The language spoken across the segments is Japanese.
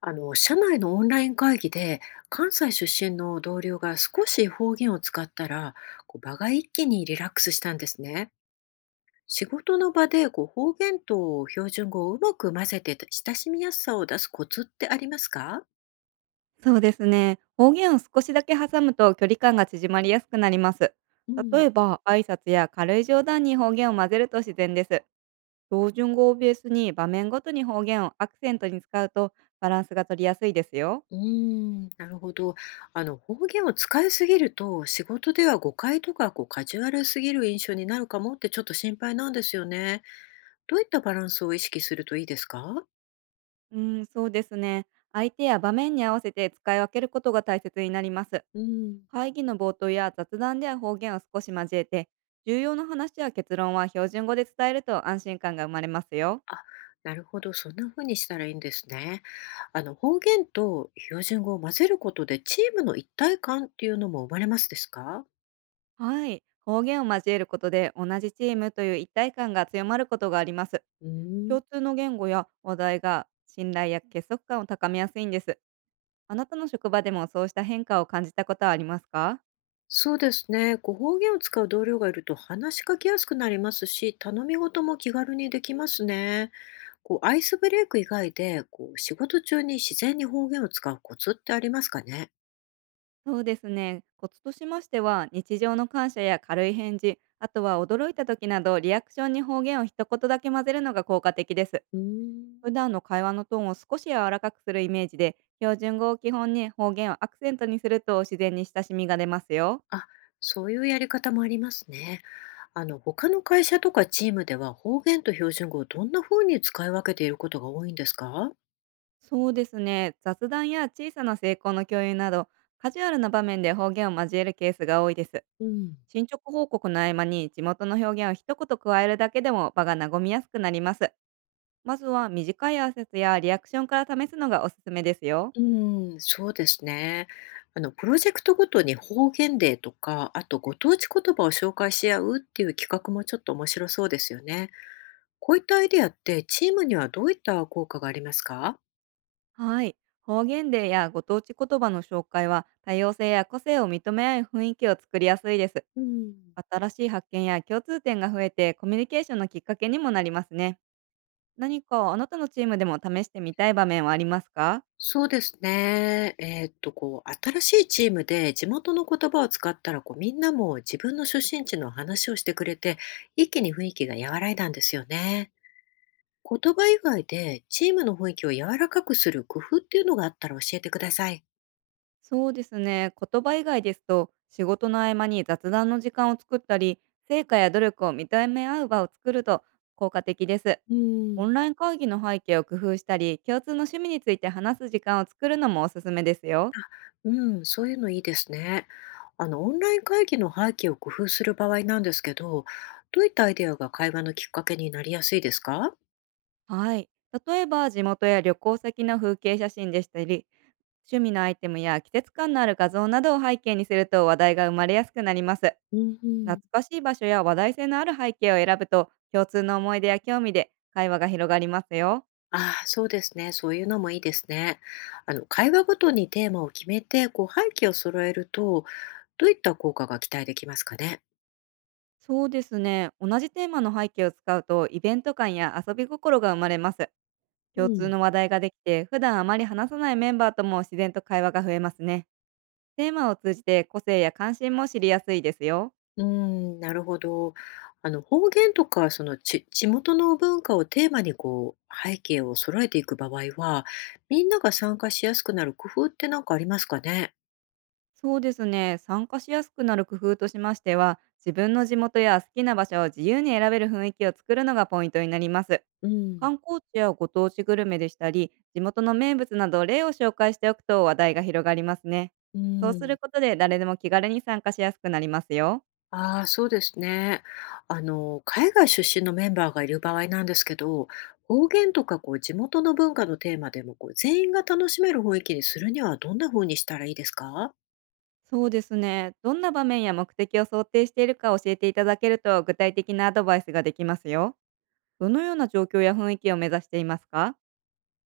社内のオンライン会議で関西出身の同僚が少し方言を使ったら、場が一気にリラックスしたんですね。仕事の場で方言と標準語をうまく混ぜて親しみやすさを出すコツってありますか？そうですね。方言を少しだけ挟むと距離感が縮まりやすくなります。う例ん、えば、挨拶や軽い冗談に方言を混ぜると自然です。標準語をベースに場面ごとに方言をアクセントに使うと、バランスが取りやすいですよ。うーん、なるほど。方言を使いすぎると仕事では誤解とかカジュアルすぎる印象になるかもってちょっと心配なんですよね。どういったバランスを意識するといいですか？うん、そうですね。相手や場面に合わせて使い分けることが大切になります。うん。会議の冒頭や雑談では方言を少し交えて、重要な話や結論は標準語で伝えると安心感が生まれますよ。あ、なるほど、そんな風にしたらいいんですね。方言と標準語を混ぜることで、チームの一体感っていうのも生まれますですか？はい。方言を交えることで同じチームという一体感が強まることがあります。うーん。共通の言語や話題が信頼や結束感を高めやすいんです。あなたの職場でもそうした変化を感じたことはありますか？そうですね。方言を使う同僚がいると話しかけやすくなりますし、頼み事も気軽にできますね。アイスブレイク以外で、仕事中に自然に方言を使うコツってありますかね？そうですね。コツとしましては、日常の感謝や軽い返事、あとは驚いた時などリアクションに方言を一言だけ混ぜるのが効果的です。うーん。普段の会話のトーンを少し柔らかくするイメージで、標準語を基本に方言をアクセントにすると自然に親しみが出ますよ。あ、そういうやり方もありますね。他の会社とかチームでは方言と標準語をどんな風に使い分けていることが多いんですか？そうですね。雑談や小さな成功の共有など、カジュアルな場面で方言を交えるケースが多いです。うん、進捗報告の合間に地元の表現を一言加えるだけでも場が和みやすくなります。まずは短い挨拶やリアクションから試すのがおすすめですよ。うん、そうですね。プロジェクトごとに方言デーとか、あとご当地言葉を紹介し合うっていう企画もちょっと面白そうですよね。こういったアイデアってチームにはどういった効果がありますか？はい。方言でやご当地言葉の紹介は多様性や個性を認め合う雰囲気を作りやすいです。うん。新しい発見や共通点が増えて、コミュニケーションのきっかけにもなりますね。何かあなたのチームでも試してみたい場面はありますか？そうですね。新しいチームで地元の言葉を使ったら、みんなも自分の出身地の話をしてくれて、一気に雰囲気が和らいだんですよね。言葉以外でチームの雰囲気を柔らかくする工夫っていうのがあったら教えてください。そうですね。言葉以外ですと、仕事の合間に雑談の時間を作ったり、成果や努力を認め合う場を作ると効果的です。うオん、ンライン会議の背景を工夫したり、共通の趣味について話す時間を作るのもおすすめですよ。あ、うん、そういうのいいですね。オンライン会議の背景を工夫する場合なんですけど、どういったアイデアが会話のきっかけになりやすいですか？はい。例えば、地元や旅行先の風景写真でしたり、趣味のアイテムや季節感のある画像などを背景にすると話題が生まれやすくなります。うんう懐ん。かしい場所や話題性のある背景を選ぶと、共通の思い出や興味で会話が広がりますよ。ああ、そうですね。そういうのもいいですね。会話ごとにテーマを決めて、背景を揃えると、どういった効果が期待できますかね。そうですね。同じテーマの背景を使うと、イベント感や遊び心が生まれます。う共通ん、の話題ができて、普段あまり話さないメンバーとも自然と会話が増えますね。テーマを通じて個性や関心も知りやすいですよ。うーん、なるほど。方言とか、そのち、地元の文化をテーマに、背景を揃えていく場合は、みんなが参加しやすくなる工夫って何かありますかね。そうですね。参加しやすくなる工夫としましては、自分の地元や好きな場所を自由に選べる雰囲気を作るのがポイントになります。うん、観光地やご当地グルメでしたり、地元の名物など例を紹介しておくと話題が広がりますね。うそうすん。ることで誰でも気軽に参加しやすくなりますよ。ああ、そうですね。海外出身のメンバーがいる場合なんですけど、方言とか地元の文化のテーマでも全員が楽しめる雰囲気にするにはどんな風にしたらいいですか？そうですね。どんな場面や目的を想定しているか教えていただけると、具体的なアドバイスができますよ。どのような状況や雰囲気を目指していますか？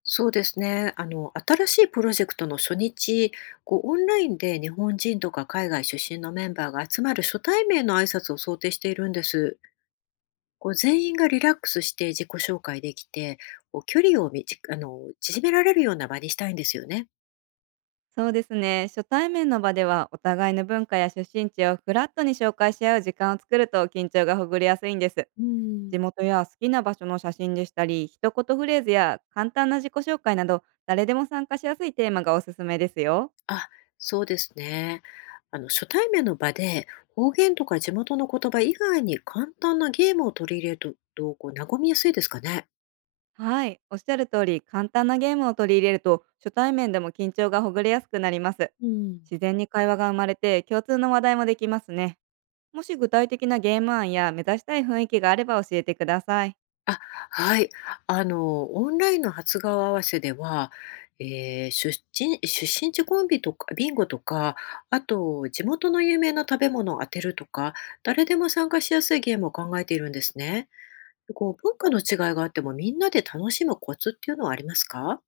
そうですね。新しいプロジェクトの初日、オンラインで日本人とか海外出身のメンバーが集まる初対面の挨拶を想定しているんです。全員がリラックスして自己紹介できて、距離をみじあの縮められるような場にしたいんですよね。そうですね。初対面の場ではお互いの文化や出身地をフラットに紹介し合う時間を作ると、緊張がほぐれやすいんです。うん。地元や好きな場所の写真でしたり、一言フレーズや簡単な自己紹介など、誰でも参加しやすいテーマがおすすめですよ。あ、そうですね。初対面の場で方言とか地元の言葉以外に簡単なゲームを取り入れると、どうこう和みやすいですかね。はい、おっしゃる通り、簡単なゲームを取り入れると、初対面でも緊張がほぐれやすくなります。うん。自然に会話が生まれて、共通の話題もできますね。もし具体的なゲーム案や目指したい雰囲気があれば教えてください。あ、はい。オンラインの初顔合わせでは、出身地コンビとか、ビンゴとか、あと、地元の有名な食べ物を当てるとか、誰でも参加しやすいゲームを考えているんですね。文化の違いがあっても、みんなで楽しむコツっていうのはありますか？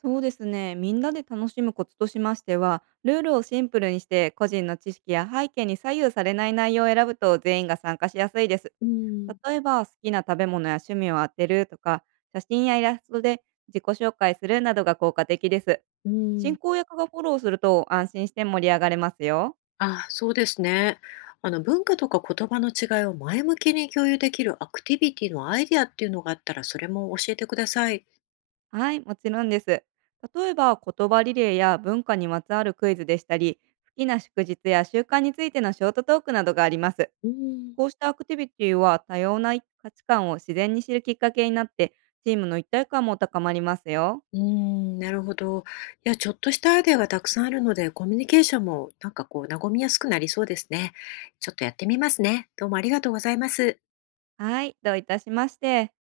そうですね。みんなで楽しむコツとしましては、ルールをシンプルにして、個人の知識や背景に左右されない内容を選ぶと、全員が参加しやすいです。うん。例えば、好きな食べ物や趣味を当てるとか、写真やイラストで自己紹介するなどが効果的です。う進ん、行役がフォローすると安心して盛り上がれますよ。あ、そうですね。文化とか言葉の違いを前向きに共有できるアクティビティのアイディアっていうのがあったらそれも教えてください。はい、もちろんです。例えば、言葉リレーや文化にまつわるクイズでしたり、好きな祝日や習慣についてのショートトークなどがあります。うん、こうしたアクティビティは多様な価値観を自然に知るきっかけになって、チームの一体感も高まりますよ。うーん、なるほど。いや、ちょっとしたアイデアがたくさんあるので、コミュニケーションもなんか和みやすくなりそうですね。ちょっとやってみますね。どうもありがとうございます。はい、どういたしまして。